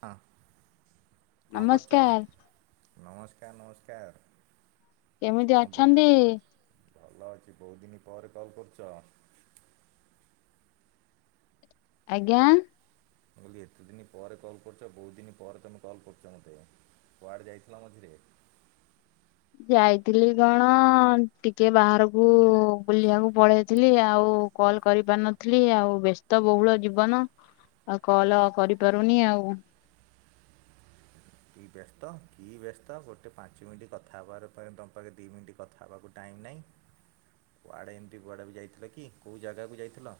ହଁ କଣ କରୁଛ? ନମସ୍କାର ନମସ୍କାର ନମସ୍କାର କେମିତି କଣ ଅଛନ୍ତି? ବୋଧ ଭଲ ଅଛି ବହୁତ ଦିନ ପରେ କଲ୍ କରୁଛ? ଆଜ୍ଞା। କହିଲି ଏତେ ଦିନ ପରେ କଲ୍ କରୁଛ ବହୁତ ଦିନ ପରେ ତୁମେ କଲ୍ କରୁଛ ମୋତେ। କୁଆଡ଼େ ଯାଇଥିଲ ମଝିରେ। ଯାଇଥିଲି କଣ ଟିକେ ବାହାରକୁ ବୁଲିବାକୁ ପଳେଇଥିଲି ଆଉ। କଲ କରି ପାରିନଥିଲି ଆଉ ବ୍ୟସ୍ତ ବହୁଳ ଜୀବନ। ଆଉ କଲ କରିପାରୁନି ଆଉ। କି ବ୍ୟସ୍ତ କି ବ୍ୟସ୍ତ ଗୋଟେ ପାଞ୍ଚ ମିନିଟ୍ କଥା ହେବାର ଉପର ପାଖେ ଦି ମିନିଟ୍ କଥା ହେବାକୁ ଟାଇମ୍ ନାହିଁ କୁଆଡ଼େ ଏମିତି କୁଆଡ଼େ ବି ଯାଇଥିଲ କି କେଉଁ ଜାଗାକୁ ଯାଇଥିଲ?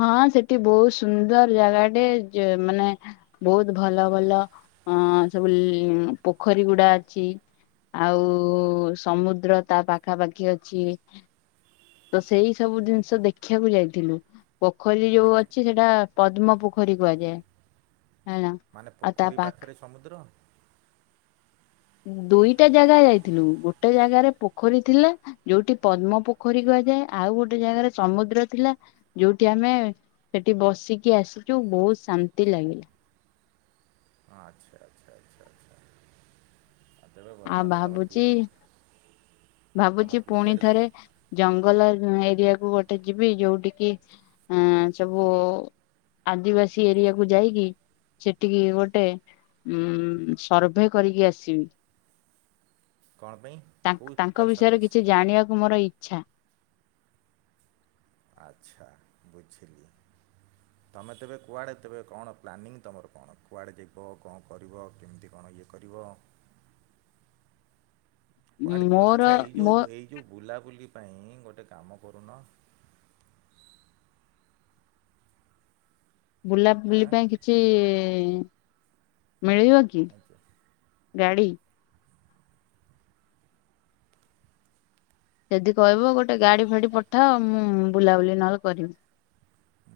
ହଁ ସେଠି ବହୁତ ସୁନ୍ଦର ଜାଗା ଟେ ଜ ମାନେ ବହୁତ ଭଲ ଭଲ ଅ ସବୁ ଇ ପୋଖରୀ ଗୁଡା ଅଛି। ଆଉ ସମୁଦ୍ର ତା ପାଖାପାଖି ଅଛି। ତ ସେଇ ସବୁ ଜିନିଷ ଦେଖିବାକୁ ଯାଇଥିଲୁ। ପୋଖରୀ ଯୋଉ ମାନେ ଅଛି ସେଟା ପଦ୍ମ ପୋଖରୀ କୁହାଯାଏ। ହେଲା ମାନେ ଆଉ ତା ପୋଖରୀ ପାକ ପାଖରେ ସମୁଦ୍ର। ଦୁଇଟା ଜାଗା ଯାଇଥିଲୁ ଗୋଟେ ଜାଗାରେ ପୋଖରୀ ଥିଲା। ଯୋଉଠି ପଦ୍ମ ପୋଖରୀ କୁହାଯାଏ ଆଉ ଗୋଟେ ଜାଗାରେ ସମୁଦ୍ର ଥିଲା ଯୋଉଠି ଆମେ ସେଠି ବସିକି ଆସିଛୁ ବହୁତ ଶାନ୍ତି ଲାଗିଲା। ହଁ ଆଛା ଆଛା ଆଛା ଆଛା। ଆଉ ଭାବୁଛି ତମେ ଭାବୁଛି ପୁରୀ ପୁଣି ଆଡ଼େ ଥରେ ତେବେ ଜଙ୍ଗଲ ଏ ଏରିଆକୁୁ ଗୋଟେ ଯିବି ଯୋଉଠିକି ଇ ସବୁ ଆଦିବାସୀ ଏରିଆକୁୁ ଯାଇକି ସେଠିକି ଗୋଟେ ଉ ସର୍ଭେ କରିକି ଆସିବି? କଣ ପେଇଁ? ତା ତାଙ୍କ ବିଷୟରେ କିଛି ଜାଣିବାକୁ ମୋର ଇଚ୍ଛା। ଆଛା ବୁଝିଲି। ତୁମେ ତେବେ କୁଆଡ଼େ ତେବେ କଣ ପ୍ଲାନିଂ ତୁମର କଣ କୁଆଡ଼େ ଯିବ କଣ କରିବ କେମିତି କଣ ଇଏ କରିବ? କୁଆଡ଼େ ଯିବା ଆଛା ମୋର ଏଇ ମୋ ଯୋଉ ଏଇ ଯୋଉ ବୁଲାବୁଲି ପାଇଁ ଗୋଟେ କାମ କରୁନ। ବୁଲାବୁଲି ଏଁ ପାଇଁ କିଛି ମିଳିବ କି? ଆଚ୍ଛା ଗାଡି। ଯଦି କହିବ ଗୋଟେ ଗାଡି ଫାଡି ପଠାଅ ମୁଁ ବୁଲାବୁଲି ନଅଲେ କରିବି।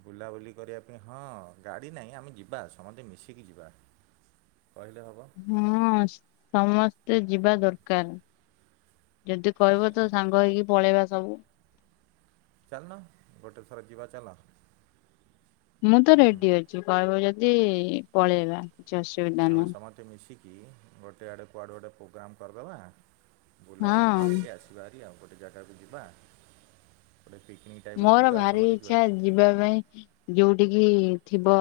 ବୁଲାବୁଲି କରିବା ପାଇଁ ହଁ ଗାଡ଼ି ନାହିଁ ଆମେ ଯିବା ସମତେ ମିଶିକି ଯିବା। କହିଲେ ହବ। ହଁ ସମସ୍ତେ ଯିବା ଦରକାର। ଯଦି କହିବ ତ ସାଙ୍ଗ ହେଇକି ପଳେଇବା ସବୁ। ଚାଲୁନ ଗୋଟେ ଥର ଯିବା ଚାଲ। ମୁଁ ତ ହୁଁ ରେଡି ଅଛି କହିବ ଯଦି ପଳେଇବା କିଛି ଅସୁ ଆମେ ସମତେ ମିଶିକି ଗୋଟେ ଆଡ଼େ କୁଆଡ଼ୁ ଗୋଟେ ପୋଗ୍ରାମ୍ କରିଦବା। ବୁଲାବୁଲି ହଁ କରିକି ଆସିବା ଭାରି ଆଉ ଗୋଟେ ଜାଗାକୁ ଯିବା। ଗୋଟେ ପିକନିକ୍ ଟାଇପର ମୋର ଯିବା ଭାରି ସମତିକି ବା ଇଚ୍ଛା ଯିବା ପାଇଁ ଯୋଉଠିକି ଥିବ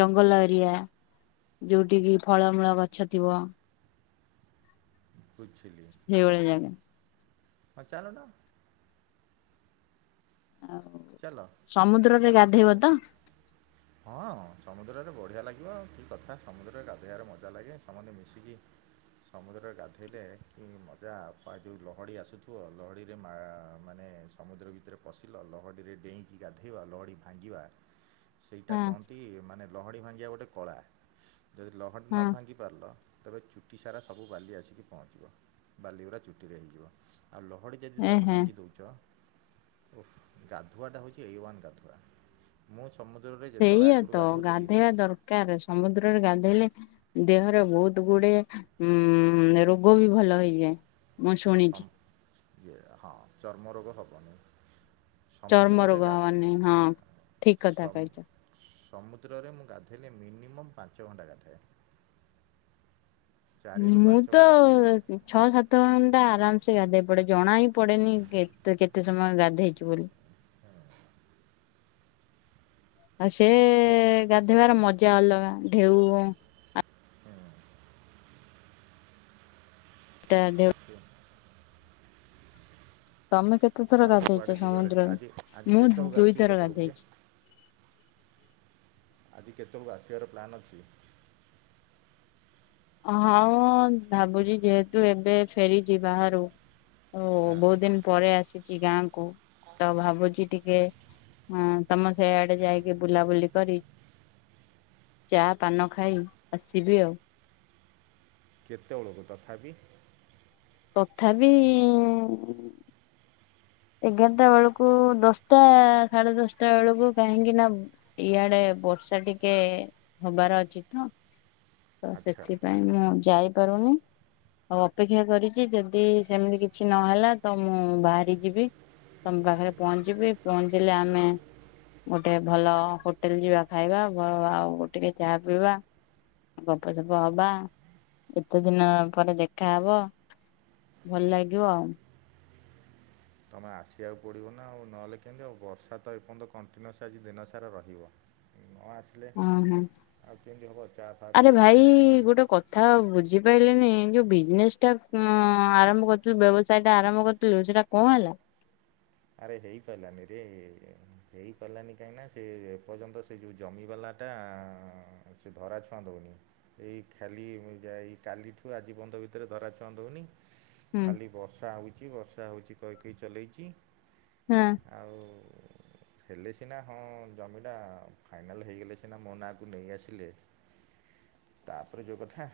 ଜଙ୍ଗଲ ଏରିଆ। ଯୋଉଠିକିି ଫଳମୂଳ ଗଛ ଥିବ। ବୁଝିଲି। ସେଇଭଳିଆ ଜାଗା। ହଁ ଚାଲୁନ। ଆଉ ଚାଲ ସମୁଦ୍ରରେ ଚାଲ ଗାଧେଇବ ସ୍ୟାଡ଼େଯିବା। ତ? ହଁ ସମୁଦ୍ରରେ ବଢ଼ିଆ ଲାଗିବ ଆଉ କି କଥା ସମୁଦ୍ରରେ ଗାଧେଇବାରେ ମଜା ଲାଗେ ସମତେ ମିଶିକି ସମୁଦ୍ରରେ ଗାଧେଇଲେ କି ମଜା ପା ଯୋଉ ଲହଡ଼ି ଆସୁଥୁବ ଲହଡ଼ିରେ ମା ମାନେ ସ୍ ସମୁଦ୍ର ଭିତରେ ପଶିଲ ଲହଡି ରେ ଡେଇଁକି ଗାଧେଇବା ଲହଡି ଭାଙ୍ଗିବା ହଁ ସେଇଟା କହନ୍ତି ମାନେ ଲହଡ଼ି ଭାଙ୍ଗିବା ଗୋଟେ କଳା ଯଦି ଲହଡ଼ି ନ ହଁ। ଭାଙ୍ଗି ପାରଲ ତେବେ ଚୁଟି ସାରା ସବୁ ବାଲି ଆସିକି ପହଞ୍ଚିବ। ବାଲିଉରା ଚୁଟିରେ ହେଇଯିବ ଆଉ ଲହଡ଼ି ଯଦି ତମେ ଏହେ ଭାଙ୍ଗି ଦୋଉଚ ଓ ଗାଧୁଆଟା ହୋଉଚି ଏ ୱାନ୍ ଗାଧୁଆ। ମୁଁ ସମୁଦ୍ରରେ ଯେତଳେ ଆଗରୁ ଗାଧୋଉଥିଲି କାର ସମୁଦ୍ରରେ ଗାଧୋଇଲେ ଦେହର ବୋହୁତ ଗୁଡିଏ ଉଁ ରୋଗ ବି ଭଲ ହେଇଯାଏ ମୁଁ ସମ ଶୁଣିଚି। ଇଏ ହଁ ଚର୍ମ ରୋଗ ହବନେଇ। ଚର୍ମ ରୋଗ ହବନେଇ ହଁ ଠିକକଥା ସମ କହିଚ। ସମୁଦ୍ରରେ ମୁଁ ଗାଧେଇଲେ ମିନିମମ୍ ପାଞ୍ଚ ଘଣ୍ଟା ଗାଧାଏ। ଚାରିରୁ ମୁଁ ପାଞ୍ଚ ତ ଘଣ୍ଟା ସମୁଦ୍ରରେ ଅ ଛଅ ସାତ ଘଣ୍ଟା ଆରାମସେ ଗାଧେଇପଡେ ଜଣା ହିଁ ପଡେନି କେତେ କେତେ ସମୟ ଗାଧେଇଚି ବୋଲି। ହଁ। ଆଉ ସେ ସିଏ ଗାଧେଇବାର ମଜା ଅଲଗା ଢେଉ ହୁଁ। ଟା [inaudible] ତମେ କେତେ ଥର ଆଉ କୁଆଡ଼େ ଗାଧେଇଚ ଯିବାର ଅଛି ସମୁଦ୍ରରେ ଆଜି ଆଜି ମୁଁ କେତେବେଳକୁ ଆସିବ ଦୁଇଥର କେତେବେଳକୁ ଯେ ଗାଧେଇଚି। ଆଜି କେତୋଳକୁ ଆସିବାର ପ୍ଲାନ୍ ଅଛି? ହଁ ଭାବୁଚି ଯେହେତୁ ଏବେ ଫେରିଚି ବାହାରୁ ଓ ହଁ ବୋହୁତ ଦିନ ପରେ ଆସିଚି ଗାଁକୁ ତ ଭାବୁଚି ଟିକେ ହଁ ତମ ସେ ଆଡେ ଯାଇକି ବୁଲାବୁଲି କରି ଚା ପାନ ଖାଇ ଆସିବି ଆଉ। କେତେବେଳକୁ ତଥାପି? ତଥାପି ଏଗାରଟା ବେଳକୁ ଦଶଟା ସାଢେ ଦଶଟା ବେଳକୁ କାହିଁକିନା ଇଆଡେ ବର୍ଷା ଟିକେ ହବାର ଅଛି ତ। ତ ଆଚ୍ଛା ସେଥିପାଇଁ ମୁଁ ଯାଇପାରୁନି। ଆଉ ଅପେକ୍ଷା କରିଚି ଯଦି ସେମିତି କିଛି ନହେଲା ତ ମୁଁ ବାହାରି ଯିବି। ତମ ପାଖରେ ପହଞ୍ଚିବି ପହଞ୍ଚିଲେ ଆମେ ଗୋଟେ ଭଲ ହୋଟେଲ ଯିବା ଖାଇବା ଆଉ ଟିକେ ଚାହା ପିଇବା। ଗପସପ ହବା ଏତେ ଦିନ ପରେ ଦେଖା ହବ। ଭଲ ଲାଗିବ ଆଉ। ତୁମେ ଆସିବାକୁ ପଡ଼ିବ ନା ଆଉ ନହେଲେ କେମିତି ଆଉ ବର୍ଷା ତ ଏପର୍ଯ୍ୟନ୍ତ କଣ୍ଟିନ୍ୟୁଅସ୍ ଆଜି ଦିନସାରା ରହିବ। ନ ଆସିଲେ ଓହୋ ଆଉ କେମିତି ହେବ ଚା ଫାଆ ପିଆ ଏନି କିଛି ନହିଁ। ହଁ ବୁଝିପାଇଲେନି ଯୋଉ ବିଜ୍ ନେସ୍ ଟା ଆରମ୍ଭ କରିୁଥିଲୁ ବ୍ୟବସାୟ ଟା ଆରମ୍ଭ କରୁଥିଲୁ ସେଟା କଁ ହେଲା? ଆରେ ହେଇପାଇଲାନି ରେ। ହେପାରିଲାନି କାହିଁକିନା ସେ ଏପର୍ଯ୍ୟନ୍ତ ସେ ଯେଉଁ ଜମିବାଲାଟା ସେ ଧରାଛୁଆଁ ଦୋଉନି। ଏଇ ଖାଲି ଯାଇ କାଲିଠୁ ଆଜି ପନ୍ତ ଭିତରେ ଧରାଛୁଆ ଦୋଉନି। ହୁଁ ଖାଲି ବର୍ଷା ହୋଉଚି ବର୍ଷା ହୋଉଚି କହିକି ଚଲେଇଚି। ହୁଁ। ଆଉ ହେଲେ ସିନା ହଁ ଜମିଟା ଫାଇନାଲ୍ ହେଇଗଲେ ସିନା ମୋ ନାଁକୁ ନେଇଆସିଲେ ତାପରେ ଯୋଉ କଥା।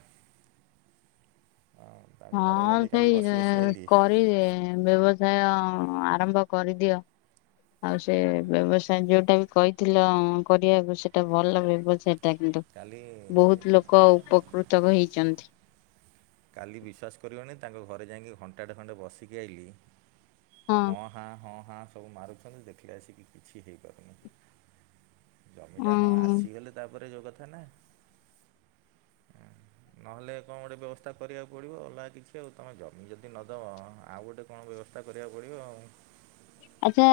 ଅଁ, ତାଙ୍କ ହଁ ଘରେ ଗଲି କାଲି ସେଇ ବସି ବସି ଆଇଲି କରିଦିଏ। ବ୍ୟବସାୟ ଆରମ୍ଭ କରିଦିଅ। ଆଉ ସେ ବ୍ୟବସାୟ ଯୋଉଟା ବି କହିଥିଲ କରିବାକୁ ସେଟା ଭଲ ବ୍ୟବସାୟ। ଟା କିନ୍ତୁ କାଲି ବହୁତ ଲୋକ ଉପକୃତ ହେଇଚନ୍ତି। କାଲି ବିଶ୍ୱାସ୍ କରିବନି ତାଙ୍କ ଘରେ ଯାଇଁକି ଘଣ୍ଟାଟେ ଖଣ୍ଡେ ବସିକି ଆଇଲିି। ହଁ ହାଁ ହଁ ହାଁ ସବୁ ମାରୁଛନ୍ତି ଦେଖିଲେ ଆସିକି କିଛି ହେଇପାରୁନି। ଜମିଟା ହଁ ଉଁ ଆସିଗଲେ ତାପରେ ଯୋଉ କଥା ନା। ନହଲେ କଣ ଗୋଟେ ବ୍ୟବ ତା କରିବାକୁ ପଡ଼ିବ ଅଲଗା କିଛି ଆଉ ତମେ ତ ଯଦି ନଦବ ଆଉ ଗୋଟେ କଣ ବ୍ୟବସ୍ତା କରିବାକୁ ପଡ଼ିବ ଆଉ। ଆଚ୍ଛା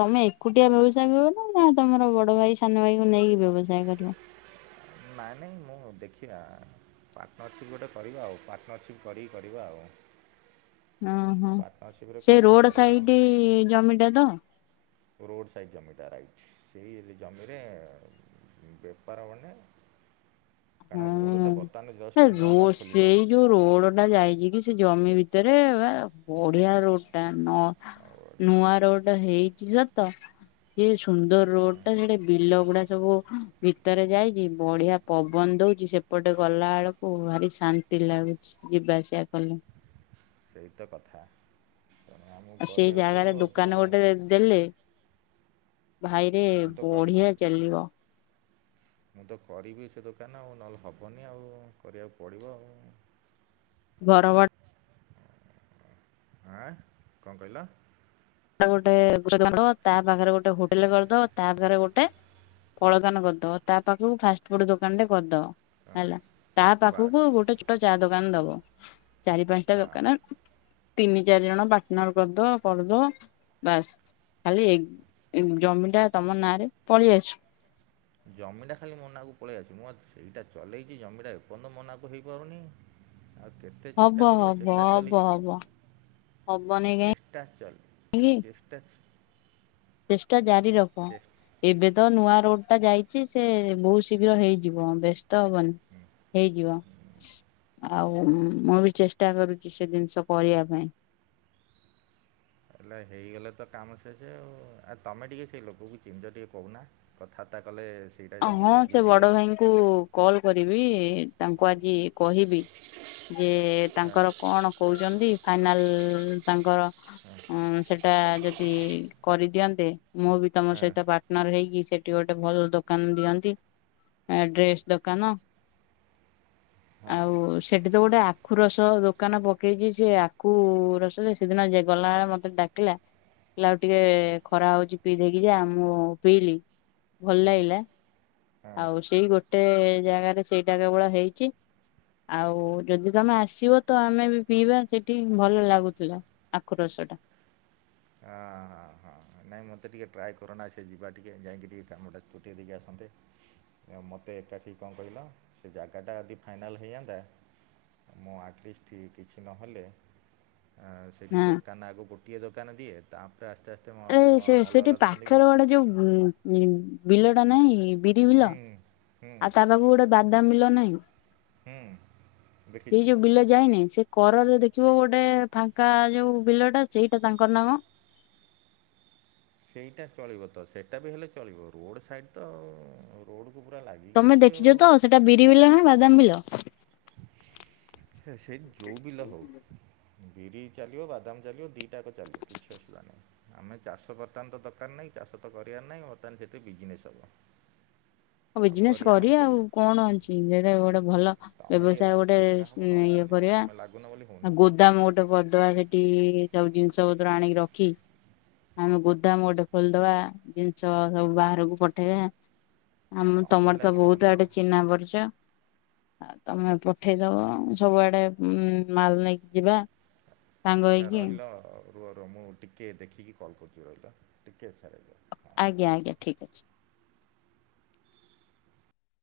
ତମେ ଏକୁଟିଆ ବ୍ୟବସାୟ କରିବ ନା ନା ତମର ବଡ ଭାଇ ସାନ ଭାଇକୁ ନେଇକି ବ୍ୟବସାୟ କରିବ? ନାଇଁ ନାଇଁ ମୁଁ ଦେଖିବା। ପାର୍ଟନରସିପ୍ ଗୋଟେ କରିବା ଆଉ ପାର୍ଟନରସିପ୍ କରିକି କରିବା ଆଉ। ଓ ହୋ ପାର୍ଟନରସିପ୍ରେ ସେ କରିକି ରୋଡ କରିବା ସାଇଡି ନହେଲେ ଜମିଟା ତ। ରୋଡ଼ ସାଇଡ଼୍ ଜମିଟା ରାଇଟ୍ ସେଇ ଜମିରେ ବେପାର ମାନେ କାରଣ ରୋଡ଼ଟା ବର୍ତ୍ତମାନେ ହୁଁ। ଜଷ୍ଟ୍ ନୂଆ ରୋ ନୂଆ ଖୋଲିଲା। ସେଇ ଯୋଉ ରୋଡ ଟା ଯାଇଚି କି ସେ ଜମି ଭିତେରେ ବା ବଢିଆ ରୋଡ୍ ଟା ନ ଆଉ ନୂଆ ରୋଡ ହେଇଚି ସତ। ଏ ସୁନ୍ଦର୍ ରୋଡ୍ ଟା ସେଟି ବିଲ ଗୁଡା ସବୁ ଭିତରେ ଯାଇଚି ବଢିଆ ପ ବନ୍ ଦୋଉଚି ସେପଟେ ଗଲା ବେଳକୁ ଭାରି ଶାନ୍ତି ଲାଗୁଛି ଯିବା ଆସିବା କଲେ। ସେଇ ତ କଥା ତେଣୁ ଆମକୁ ଆଉ ସେଇ କରିବାକୁ ଜାଗାରେ ଦୋକାନ ପଡ଼ିବ। ଗୋଟେ ଦେଲେ ଭାଇରେ ମୁଁ ତ କରିବି ବଢିଆ ଚାଲିବ। ମୁଁ ତ କରିବି ସେ ଦୋକାନ ଆଉ ନହେଲେ ହେବନି ଆଉ କରିବାକୁ ପଡ଼ିବ ଆଉ। ଘର ବ ଆଁ କଁ କହିଲ? ଗୋଟେ ତା ପାଖେରେ ଗୋଟେ ହୋଟେଲ କରିଦବ ତା ପାଖେରେ ଗୋଟେ ପଳକାନ କରିଦ ତା ପାଖକୁ ଫାଷ୍ଟ୍ ଫୁଡ ଦୋକାନ ରେ କରିଦବ ହେଲା ତା ବାସ୍ ପାଖକୁ ଗୋଟେ ଛୋ ଟ ଚା ଦୋକାନ୍ ଦବ ଚାରି ପାଞ୍ଚଟା ହଁ ଦୋକାନ ତିନି ଚାରି ଜଣ ପାଟନର କରିଦ କରିଦ। ବାସ୍ ଖାଲି ଏ ଜମିଟା ତମ ନାଁରେ ପଳି ଆସୁ। ଜମିଟା ଖାଲି ମୋ ନାକୁ ପଳେଇ ଆସୁ, ମୁଁ ସେଇଟା ଚଲେଇଚି ଜମିଟା ଏପନ୍ତ ମୋ ନାକୁ ହେଇପାରୁନି। ଆ କେେ ତେ ଚେଷ୍ଟା ହବ କରିବ ହବ ଚେଷ୍ଟା ହବ ଚାଲିଛି ହବ ହବନି ଚେଷ୍ଟା ଚ କାହିଁକି ଚେ ଟାଚ୍ ଚେଷ୍ଟା ଜାରି ରଖ। ଏବେ ତ ନୂଆ ରୋଡ ଟା ଯାଇଛି ସେ ବହୁତ ଶୀଘ୍ର ହେଇଯିବ ବସ୍ତ ତ ହବନି ହେଇଯିବ ଆଉ ମୁଁ ବି ଚେଷ୍ଟା କରୁଛି ସେ ଜିନିଷ କରିବା ପାଇଁ ହେଲା ହେଇଗଲେ ତ କାମ ସେେଷ ଆଉ ଆଉ ତମେ ଟିକେ ସେଇ ଲୋକକୁ ଚିମିଛ ଟିକେ କହୁନା କଥାାର୍ତ୍ତା କଲେ ସେଇଟା ଯଦି ଯଦି ହେଇଯାନ୍ତା କ କଲ କରିବି ତାଙ୍କୁ ଆଜି କହିବି ଯେ ତାଙ୍କର କଣ କହୁଛନ୍ତି ଫାଇନାଲ ତାଙ୍କର ସେ ଟା ଯଦି କରିଦିଅନ୍ତେ ମୁଁ ବି ତମ ହଁ ସହିତ ପାର୍ଟନର ହେଇକି ସେଠି ଗୋଟେ ଭଲ ଦ ଦି ଡ ହଁ ଆ ହଁ ସେଠି ତ ଗୋଟେ ଆଖୁ ରସ ଦୋକାନ ପକେଇଛି ସେ ଆଖୁ ରସ ସେଦିନ ଗଲାବେଳେ ମତେ ଡା ିଲ [inaudible] ହେ ଆଉ ଟିକେ ଖରା ହଉଛି ପିଇଧେଇକି ଯା ମୁଁ ପିଇଲି ଭଲ ହଁ ଲାଗିଲା ହଁ ଆଉ ସେଇ ଗୋଟେ ଜାଗାରେ ସେଇଟା କେବଳ ହେଇଛି ଆଉ ଯଦି ତମେ ଆସିବ ତ ଆମେ ବି ପିଇବା ସେଠି ଭଲ ଲାଗୁଥିଲା ଆକ୍ରୋଶ ଟା ହଁ ହଁ ହଁ ନାଇଁ ମୋତେ ଟିକିେ ଟ୍ରାଏ କରନା ସେ ଯିବା ଟିକିେ ଯାଇକି ଟିକେ କାମଟା ଚୁଟିାଇ ଦେଇକି ଆସନ୍ତେ ଆ ମୋତେ ଏକାଠି କଣ କହିଲ ସେ ଜାଗାଟା ଯଦି ଫାଇନାଲ୍ ହେଇଯାନ୍ତା ମୁଁ ଆଟଲିଷ୍ଟ କିଛି ନହେଲେ ସେଇଠି ହଁ। ଦୋକାନ ଆଗ ଗୋଟିଏ ଦୋକାନ ଦିଏ ତାପରେ ଆସ୍ତେ ଆସ୍ତେ ଏରେ ଅଲଗା ସେ ସେଠି ଅଲଗା ଦୋକାନ ଦେବି ପାଖର ଗୋଟେ ଯୋଉ ବିଲଟା ନାଇଁ ବିରି ବିଲ ହୁଁ ହୁଁ ଆଉ ତା ପାଖକୁ ଗୋଟେ ବାଦାମ ବିଲ ନାହିଁ ହଁ ସେଇ ଯୋଉ ବିଲା ଯାଇନି ସେ କରରେ ଦେଖିବ ଗୋଟେ ଫାଙ୍କା ଯୋଉ ବିଲ ଟା ସେଇଟା ତାଙ୍କର ନାମ ସେଇଟା ଚଳିବ ତ ସେଇଟା ବି ହେଲେ ଚଳିବ ରୋଡ଼ ସାଇଡ଼୍ ତ ରୋଡ କ ପୁରା ଲାଗିବ ତମେ ଦେଖିଛ ତ ସେଟା ବିରି ବିଲ ନା ବାଦାମ ବିଲ ହେ ସେଇ ଯେଉଁ ବିଲା ହେଉ ବିରି ଚାଲିବ ବାଦାମ ଚାଲିବ ଦିଇଟାକ ଚାଲିବ କିଛି ଆସିଲା ନାହିଁ ଆମେ ଚାଷ ବର୍ତ୍ତମାନ ତ ଦରକାର ନାହିଁ ଚାଷ ତ କରିବାର ନାହିଁ ବର୍ତ୍ତମାନ ସେତେ ବିଜନେସ୍ ହବ [inaudible] ହ ବିଜନେସ କରି ଆଉ କଣ ଅଛି ଗୋଟେ ଭଲ ତମେ ଟିକେ ବ୍ୟବସାୟ ଗୋଟେ ଲାଗିଲେ ସିନା ହବ ନହେଲେ କିନ୍ି ହେବ ତମେ ଲାଗୁନ ବୋଲି ଶୁନି ଦାମ ଗୋଟେ ପଦବା ସେଠି ସବୁ ଜିନିଷ ପତ୍ର ଆଣିକି ରଖି ଆମେ ଗୋଦାମ ଗୋଟେ ଖୋଲିଦବା ଜିନିଷ ସବୁ ବାହାରକୁ ପଠେଇବା ଆମ ତମେ ତମର ତ ଲାଗିଲେ ହନ୍ତା ବହୁତ ବା। ଆଡେ ଚିହ୍ନା ପରିଛ ଆଉ ତମେ ପଠେଇଦବ ସବୁଆଡେ ଉ ମାଲ ନେଇକି ଯିବା ସାଙ୍ଗ ଆଚ୍ଛା ହେଇକି ରହିଲ ରୁର ମୁଁ ଟିକିଏ ଦେଖିକି କଲ୍ କରୁଛି ରହିଲା ଟିକେଏ ଆ୍ଛା ରହିଲ ଆଜ୍ଞା ଆ୍ଞା ଠିକ ଅଛି